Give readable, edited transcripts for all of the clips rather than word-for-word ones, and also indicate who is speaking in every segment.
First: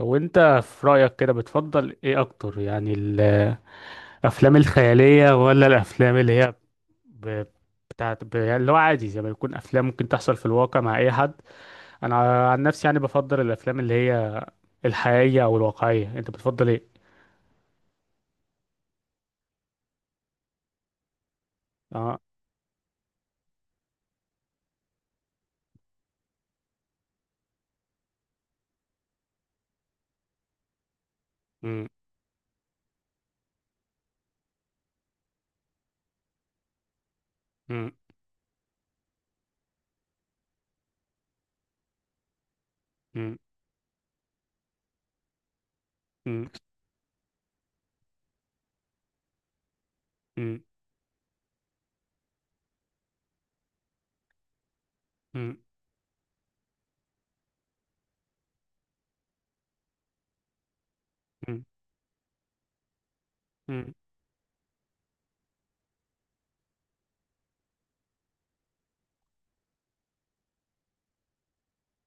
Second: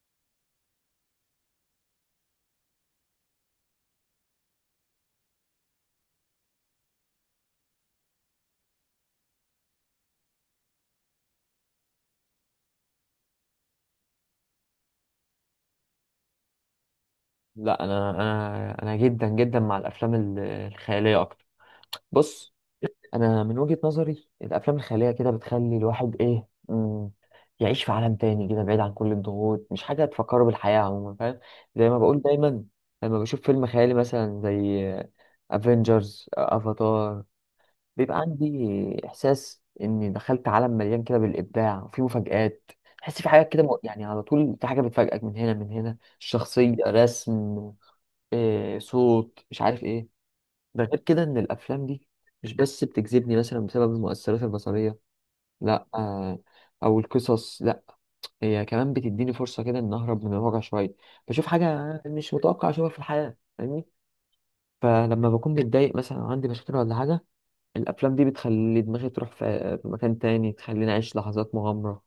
Speaker 1: هو انت في رأيك كده بتفضل ايه اكتر؟ يعني الافلام الخيالية ولا الافلام اللي هي ب... يعني اللي هو عادي زي ما يكون افلام ممكن تحصل في الواقع مع اي حد. انا عن نفسي يعني بفضل الافلام اللي هي الحقيقية او الواقعية. انت بتفضل ايه؟
Speaker 2: لا، انا جدا جدا مع الافلام الخياليه اكتر.
Speaker 1: اه.
Speaker 2: بص، انا من وجهه نظري الافلام الخياليه كده بتخلي الواحد ايه يعيش في عالم تاني كده بعيد عن كل الضغوط، مش حاجه تفكره بالحياه عموما، فاهم؟
Speaker 1: امم.
Speaker 2: زي ما بقول دايما، لما بشوف فيلم خيالي مثلا زي افنجرز، افاتار،
Speaker 1: امم.
Speaker 2: بيبقى عندي احساس اني دخلت عالم مليان كده بالابداع وفيه مفاجآت. تحس في
Speaker 1: امم.
Speaker 2: حاجات كده، يعني على طول في حاجه بتفاجئك من هنا، من هنا الشخصيه رسم، إيه، صوت، مش عارف ايه.
Speaker 1: امم. امم.
Speaker 2: ده غير كده ان الافلام دي مش بس بتجذبني مثلا بسبب المؤثرات البصريه،
Speaker 1: امم.
Speaker 2: لا آه، او القصص، لا، هي كمان بتديني فرصه كده ان اهرب من الواقع شويه، بشوف
Speaker 1: امم.
Speaker 2: حاجه مش متوقع اشوفها في الحياه، فاهمني؟
Speaker 1: امم.
Speaker 2: فلما بكون متضايق مثلا أو عندي مشاكل ولا حاجه، الافلام دي بتخلي دماغي تروح في مكان تاني، تخليني اعيش لحظات مغامره،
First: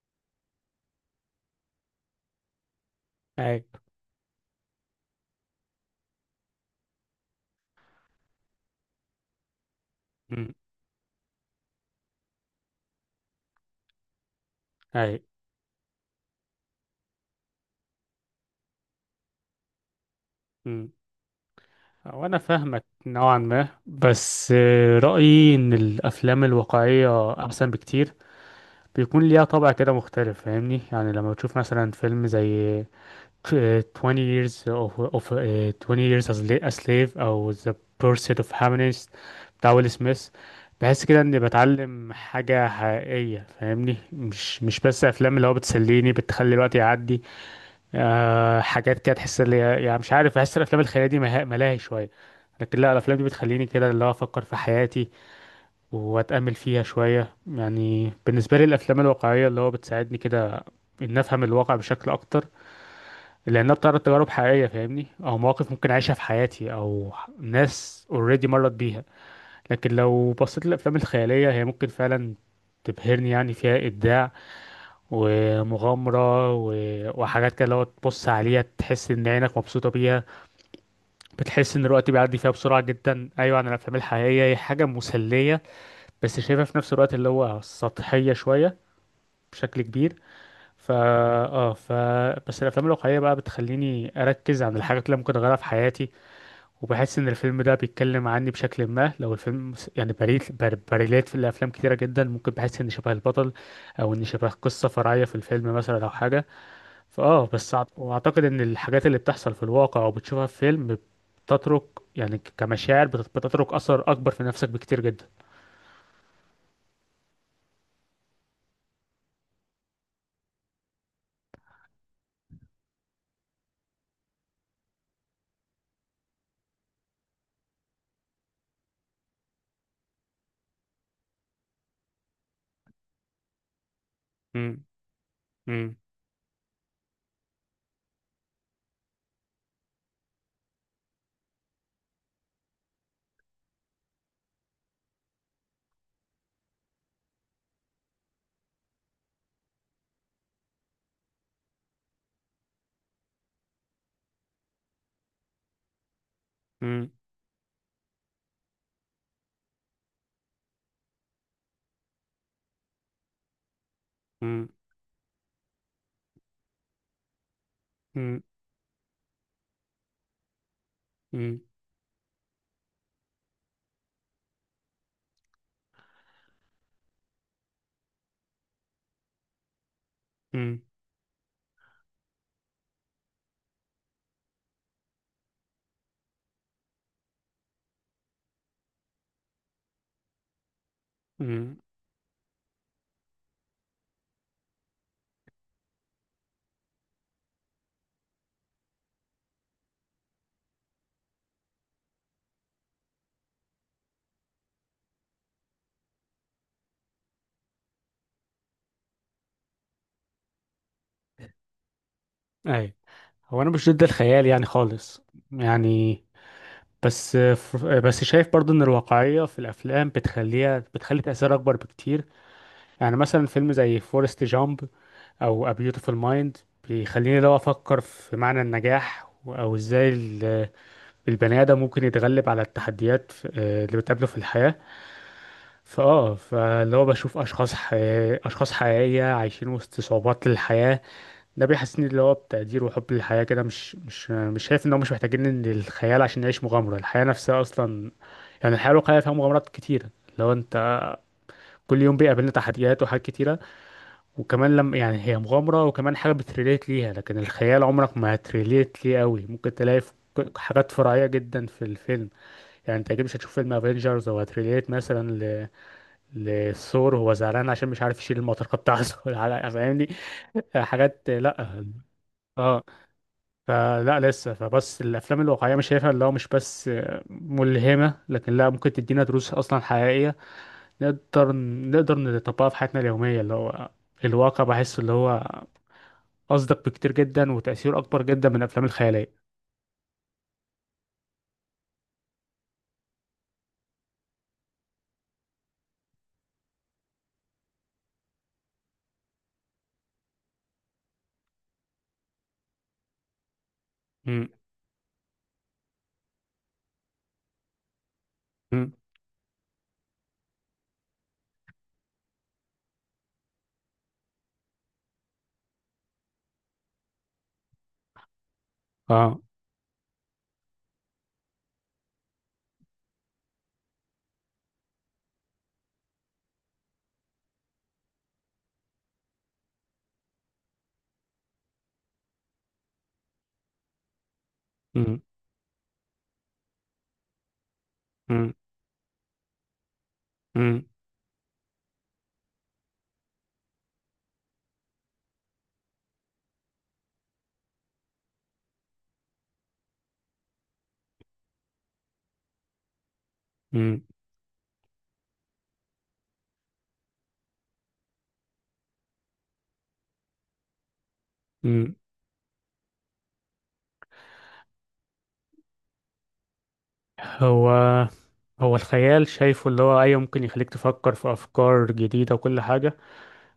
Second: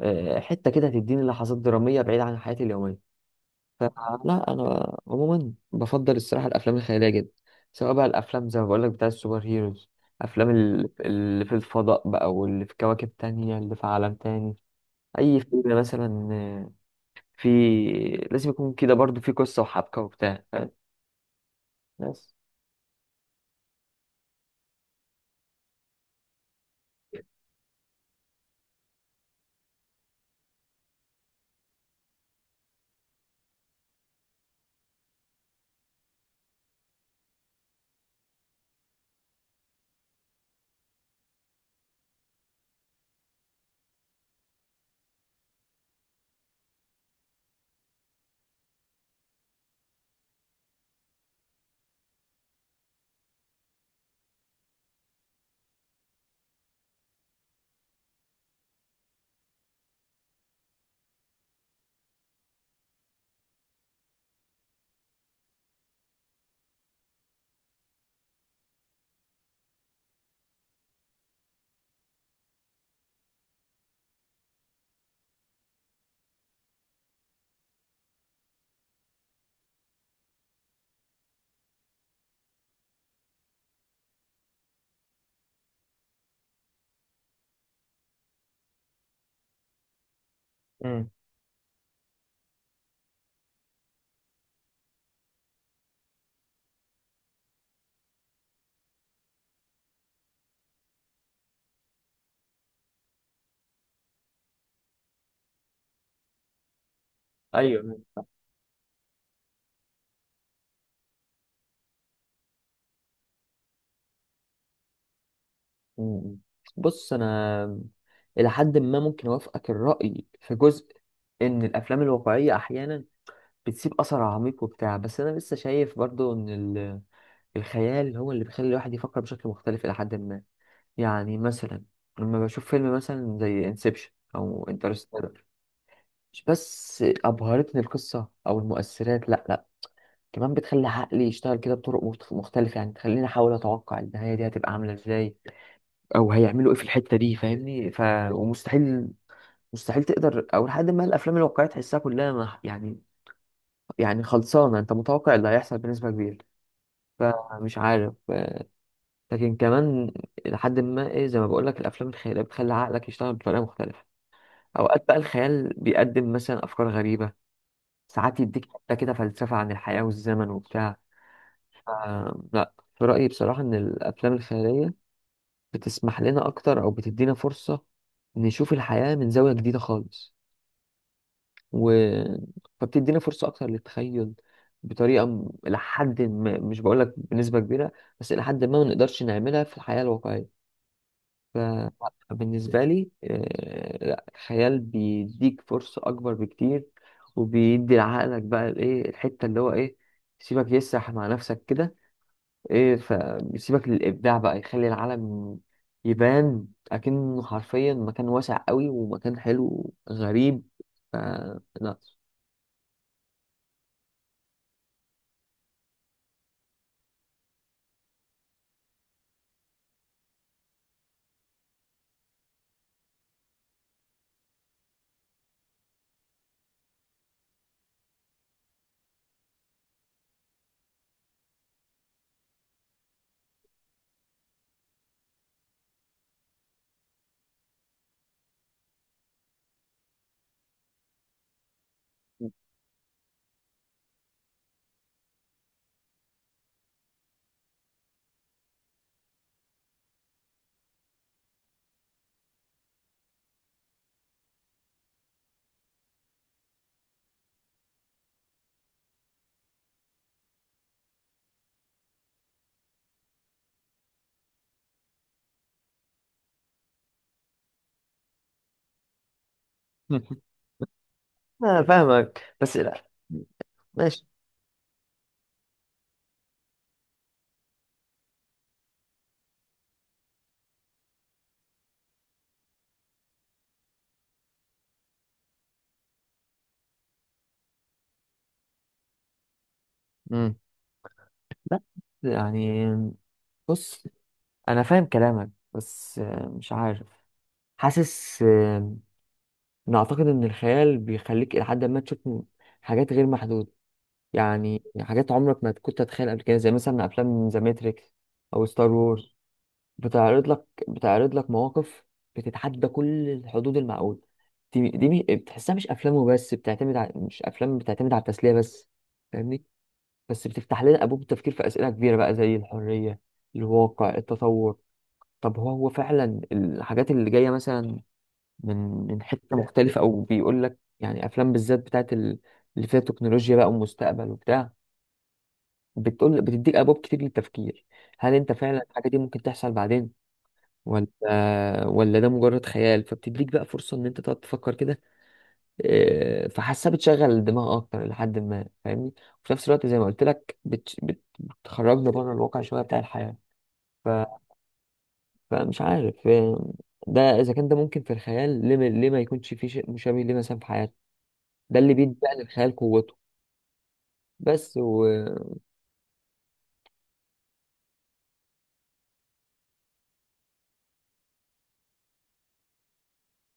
Speaker 2: حته كده تديني لحظات دراميه بعيده عن حياتي اليوميه.
Speaker 1: اي.
Speaker 2: فلا، انا عموما بفضل الصراحه الافلام الخياليه جدا، سواء بقى الافلام زي ما بقول لك بتاع السوبر هيروز، افلام
Speaker 1: امم.
Speaker 2: اللي في الفضاء بقى، واللي في كواكب تانية، اللي في عالم تاني.
Speaker 1: اي.
Speaker 2: اي فيلم مثلا في، لازم يكون كده برضو في قصه وحبكه وبتاع، فاهم؟
Speaker 1: امم.
Speaker 2: بس
Speaker 1: وانا فاهمك نوعا ما، بس رأيي ان الافلام الواقعية احسن بكتير. بيكون ليها طابع كده مختلف، فاهمني؟ يعني لما بتشوف مثلا فيلم زي 20 years of, of آه، 20 years as a slave او The Pursuit of Happiness بتاع ويل سميث. بحس كده اني بتعلم حاجة حقيقية، فاهمني؟ مش بس افلام اللي هو بتسليني بتخلي الوقت يعدي. أه، حاجات كده تحس يعني مش عارف، بحس الافلام الخيالية دي ملاهي شوية. لكن لا، الافلام دي بتخليني كده اللي هو افكر في حياتي واتامل فيها شويه. يعني بالنسبه لي الافلام الواقعيه اللي هو بتساعدني كده ان افهم الواقع بشكل اكتر، لانها بتعرض تجارب حقيقيه، فاهمني؟ او مواقف ممكن اعيشها في حياتي او ناس اوريدي مرت بيها. لكن لو بصيت للافلام الخياليه، هي ممكن فعلا تبهرني، يعني فيها ابداع ومغامره وحاجات كده. لو تبص عليها تحس ان عينك مبسوطه بيها، بتحس ان الوقت بيعدي فيها بسرعه جدا. ايوه، عن الافلام الحقيقيه هي حاجه مسليه، بس شايفها في نفس الوقت اللي هو سطحية شوية بشكل كبير. فا
Speaker 2: امم،
Speaker 1: اه ف بس الافلام الواقعية بقى بتخليني اركز عن الحاجات اللي ممكن اغيرها في حياتي، وبحس ان الفيلم ده بيتكلم عني بشكل ما. لو الفيلم يعني بريلات في الافلام كتيرة جدا ممكن بحس ان شبه البطل، او ان شبه قصة فرعية في الفيلم مثلا او حاجة. فاه بس أعت-
Speaker 2: ايوه.
Speaker 1: واعتقد ان الحاجات اللي بتحصل في الواقع او بتشوفها في فيلم بتترك، يعني كمشاعر بتترك اثر اكبر في نفسك بكتير جدا.
Speaker 2: م- م. بص، انا الى حد ما ممكن اوافقك الراي في جزء ان الافلام الواقعيه احيانا بتسيب اثر عميق وبتاع، بس انا لسه شايف برضو ان الخيال هو اللي بيخلي الواحد يفكر بشكل مختلف إلى حد ما. يعني مثلا لما بشوف فيلم مثلا زي انسبشن أو
Speaker 1: مم.
Speaker 2: انترستيلر، مش بس أبهرتني القصة أو المؤثرات، لأ لأ، كمان بتخلي عقلي يشتغل كده بطرق مختلفة، يعني تخليني أحاول أتوقع النهاية دي هتبقى عاملة إزاي أو هيعملوا إيه في الحتة دي، فاهمني؟ ومستحيل، تقدر أو لحد ما الأفلام الواقعية تحسها كلها يعني، يعني خلصانة، أنت متوقع اللي هيحصل بنسبة كبيرة.
Speaker 1: مم.
Speaker 2: فمش عارف، لكن كمان لحد ما ايه، زي ما بقول لك الافلام الخياليه بتخلي عقلك يشتغل بطريقه مختلفه.
Speaker 1: مم.
Speaker 2: اوقات بقى الخيال بيقدم مثلا افكار غريبه، ساعات
Speaker 1: مم.
Speaker 2: يديك حتى كده فلسفه عن الحياه والزمن وبتاع.
Speaker 1: مم.
Speaker 2: ف- لا، في رايي بصراحه ان الافلام الخياليه بتسمح لنا اكتر او بتدينا فرصه نشوف الحياه من زاويه جديده خالص.
Speaker 1: مم.
Speaker 2: و... فبتدينا فرصه اكتر للتخيل، بطريقه لحد ما، مش بقول لك بنسبه كبيره، بس لحد ما ما نقدرش نعملها في الحياه الواقعيه.
Speaker 1: مم.
Speaker 2: فبالنسبة لي لا، الخيال بيديك فرصة أكبر بكتير، وبيدي لعقلك بقى الإيه، الحتة اللي هو إيه، سيبك يسرح مع نفسك كده، إيه، فبيسيبك للإبداع بقى، يخلي العالم يبان أكنه حرفيا مكان واسع قوي ومكان حلو غريب. ف- لا.
Speaker 1: اي. هو انا مش ضد الخيال يعني خالص. يعني بس بس شايف برضو ان الواقعية في الافلام بتخلي تأثير اكبر بكتير. يعني مثلا فيلم زي فورست جامب او A Beautiful Mind بيخليني لو افكر في معنى النجاح او ازاي البني ادم ممكن يتغلب على التحديات اللي بتقابله في الحياة. فاه، فاللي هو بشوف اشخاص حقيقية عايشين وسط صعوبات الحياة. ده بيحسسني اللي هو بتقدير وحب للحياة كده. مش شايف ان هو مش محتاجين ان الخيال عشان نعيش مغامرة الحياة نفسها اصلا. يعني الحياة الواقعية فيها مغامرات كتيرة. لو انت، كل يوم بيقابلنا تحديات وحاجات كتيرة. وكمان لما يعني هي مغامرة، وكمان حاجة بتريليت ليها، لكن الخيال عمرك ما هتريليت ليه قوي. ممكن تلاقي في حاجات فرعية جدا في الفيلم. يعني انت اكيد مش هتشوف فيلم افنجرز او هتريليت مثلا لثور وهو زعلان عشان مش عارف يشيل المطرقة بتاعته فاهمني حاجات. لا.
Speaker 2: أنا فاهمك بس
Speaker 1: اه،
Speaker 2: لا،
Speaker 1: فلا
Speaker 2: ماشي.
Speaker 1: لسه فبس الافلام الواقعيه مش شايفها اللي هو مش بس ملهمه، لكن لا، ممكن تدينا دروس اصلا حقيقيه نقدر نقدر نطبقها في حياتنا اليوميه. اللي هو الواقع بحس اللي هو اصدق بكتير جدا وتاثيره اكبر جدا من الافلام الخياليه.
Speaker 2: مم. لا، يعني، بص، أنا فاهم كلامك بس مش عارف، حاسس انا اعتقد ان الخيال بيخليك الى حد ما تشوف حاجات غير محدوده،
Speaker 1: مم.
Speaker 2: يعني حاجات عمرك ما كنت تتخيل قبل كده، زي مثلا افلام ذا ماتريكس او ستار
Speaker 1: مم.
Speaker 2: وورز. بتعرض لك مواقف بتتحدى كل الحدود المعقوله. دي بتحسها مش افلام وبس بتعتمد على، مش افلام بتعتمد على التسليه بس،
Speaker 1: اه.
Speaker 2: فاهمني؟ بس بتفتح لنا ابواب التفكير في اسئله كبيره بقى زي الحريه، الواقع، التطور. طب هو فعلا الحاجات اللي جايه مثلا من حتة مختلفة، أو بيقول لك يعني أفلام بالذات بتاعت اللي فيها تكنولوجيا بقى ومستقبل وبتاع،
Speaker 1: مم.
Speaker 2: بتقول، بتديك أبواب كتير للتفكير، هل
Speaker 1: مم.
Speaker 2: أنت فعلا الحاجة دي ممكن تحصل بعدين
Speaker 1: مم.
Speaker 2: ولا، ولا ده مجرد خيال؟ فبتديك بقى فرصة إن أنت تقعد تفكر كده، فحاسة بتشغل الدماغ أكتر لحد ما، فاهمني؟ وفي نفس الوقت زي ما قلت لك بتخرجنا بره الواقع شوية بتاع الحياة.
Speaker 1: مم.
Speaker 2: ف... فمش عارف ده إذا كان ده ممكن في الخيال، ليه ما يكونش في شيء مشابه ليه مثلا في حياتنا؟ ده
Speaker 1: مم.
Speaker 2: اللي بيدي بقى للخيال قوته. بس و-
Speaker 1: هو هو الخيال شايفه اللي هو ايوه ممكن يخليك تفكر في افكار جديده وكل حاجه،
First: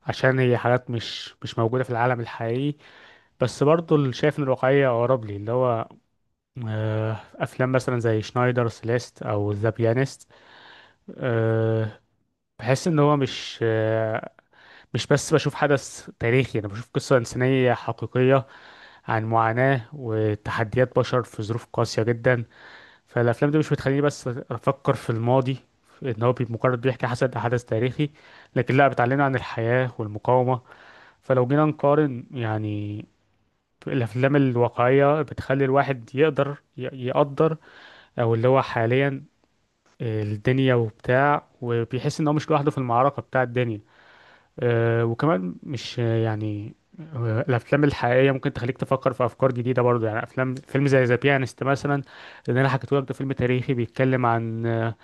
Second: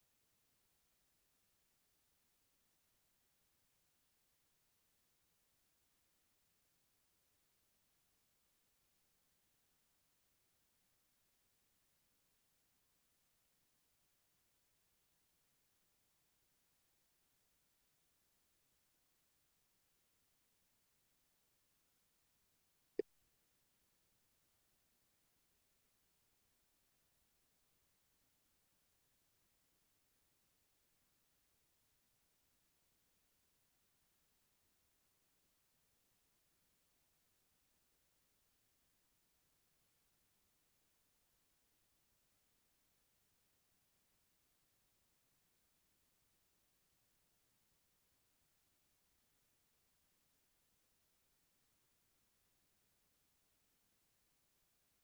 Speaker 1: عشان هي حاجات مش موجوده في العالم الحقيقي. بس برضه اللي شايف ان الواقعية اقرب لي اللي هو افلام مثلا زي شنايدر سيليست او ذا بيانست. أه، بحس ان هو مش بس بشوف حدث تاريخي، انا بشوف قصة انسانية حقيقية عن معاناة وتحديات بشر في ظروف قاسية جدا. فالافلام دي مش بتخليني بس افكر في الماضي ان هو مجرد بيحكي حسب حدث تاريخي، لكن لا، بتعلمنا عن الحياة والمقاومة. فلو جينا نقارن يعني، الافلام الواقعيه بتخلي الواحد يقدر يقدر او اللي هو حاليا الدنيا وبتاع، وبيحس ان هو مش لوحده في المعركه بتاع الدنيا. آه، وكمان مش آه، يعني الافلام الحقيقيه ممكن تخليك تفكر في افكار جديده برضه. يعني افلام فيلم زي ذا بيانست مثلا، اللي انا حكيته لك، ده فيلم تاريخي بيتكلم عن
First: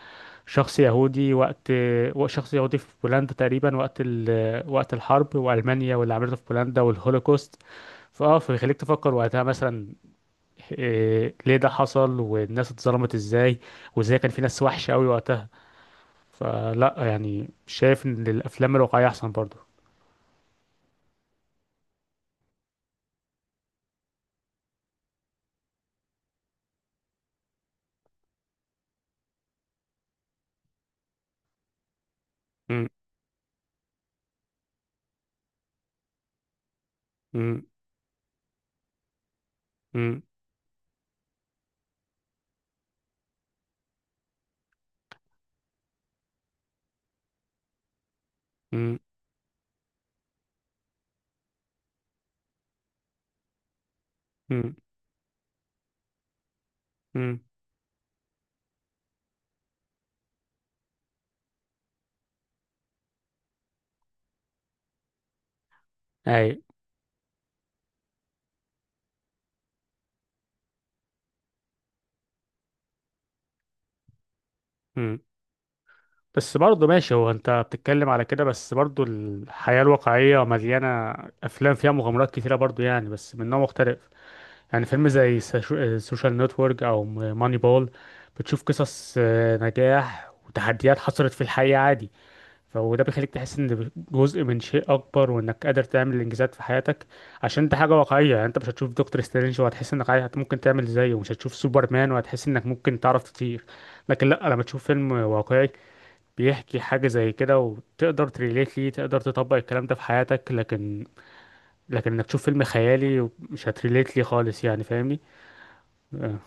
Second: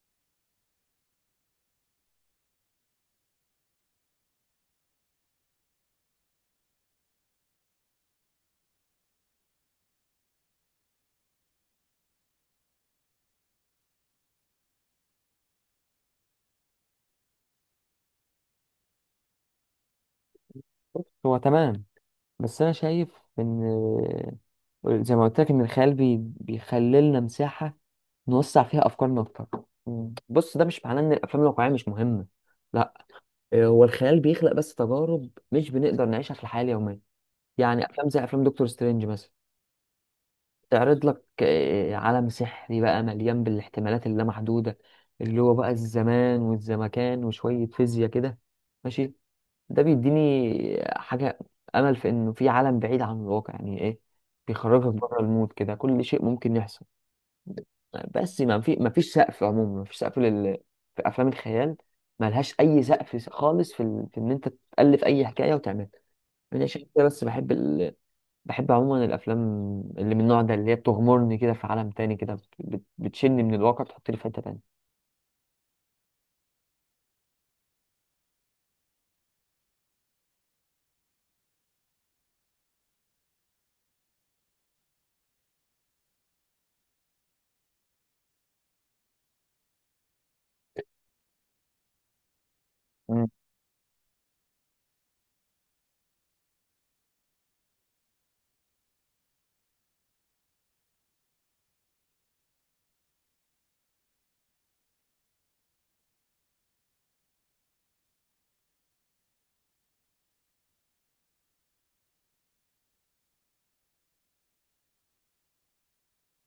Speaker 1: شخص يهودي في بولندا تقريبا وقت ال- آه، وقت الحرب والمانيا واللي عملته في بولندا والهولوكوست. فاه، فبيخليك تفكر وقتها مثلا، إيه ليه ده حصل؟ والناس اتظلمت ازاي؟ وازاي كان في ناس وحشة قوي وقتها؟ فلا يعني شايف ان الافلام الواقعية احسن برضو.
Speaker 2: هو تمام، بس انا شايف ان، زي ما قلت لك، ان الخيال بيخلي لنا مساحه نوسع فيها افكارنا اكتر. مم. بص، ده مش معناه ان الافلام الواقعيه مش مهمه،
Speaker 1: م-
Speaker 2: لا، هو الخيال بيخلق بس تجارب مش بنقدر نعيشها في الحياه اليوميه.
Speaker 1: م-
Speaker 2: يعني افلام زي افلام دكتور سترينج مثلا،
Speaker 1: م-
Speaker 2: تعرض لك عالم سحري بقى مليان بالاحتمالات اللامحدوده، اللي هو بقى الزمان والزمكان وشويه فيزياء كده.
Speaker 1: م-
Speaker 2: ماشي، ده بيديني حاجة، أمل في إنه في عالم بعيد عن الواقع، يعني إيه،
Speaker 1: م-
Speaker 2: بيخرجك بره المود كده، كل شيء ممكن يحصل.
Speaker 1: م.
Speaker 2: بس ما فيش سقف عموما، ما فيش سقف لل، في أفلام الخيال ملهاش أي سقف خالص في إن أنت تألف أي حكاية وتعملها.
Speaker 1: اي.
Speaker 2: أنا عشان كده بس بحب بحب عموما الأفلام اللي من النوع ده، اللي هي بتغمرني كده في عالم تاني كده، بتشني من الواقع، بتحطني في حتة تانية
Speaker 1: م. بس برضه ماشي. هو انت بتتكلم على كده، بس برضه الحياة الواقعية مليانة افلام فيها مغامرات كتيرة برضه، يعني بس من نوع مختلف. يعني فيلم زي سوشيال نتورك او ماني بول، بتشوف قصص نجاح وتحديات حصلت في الحقيقة عادي. فوده بيخليك تحس ان جزء من شيء اكبر، وانك قادر تعمل انجازات في حياتك، عشان دي حاجه واقعيه. يعني انت مش هتشوف دكتور سترينج وهتحس انك عايز ممكن تعمل زيه، ومش هتشوف سوبرمان وهتحس انك ممكن تعرف تطير. لكن لا، لما تشوف فيلم واقعي بيحكي حاجه زي كده وتقدر تريليت ليه، تقدر تطبق الكلام ده في حياتك. لكن انك تشوف فيلم خيالي مش هتريليت ليه خالص يعني، فاهمني؟ آه.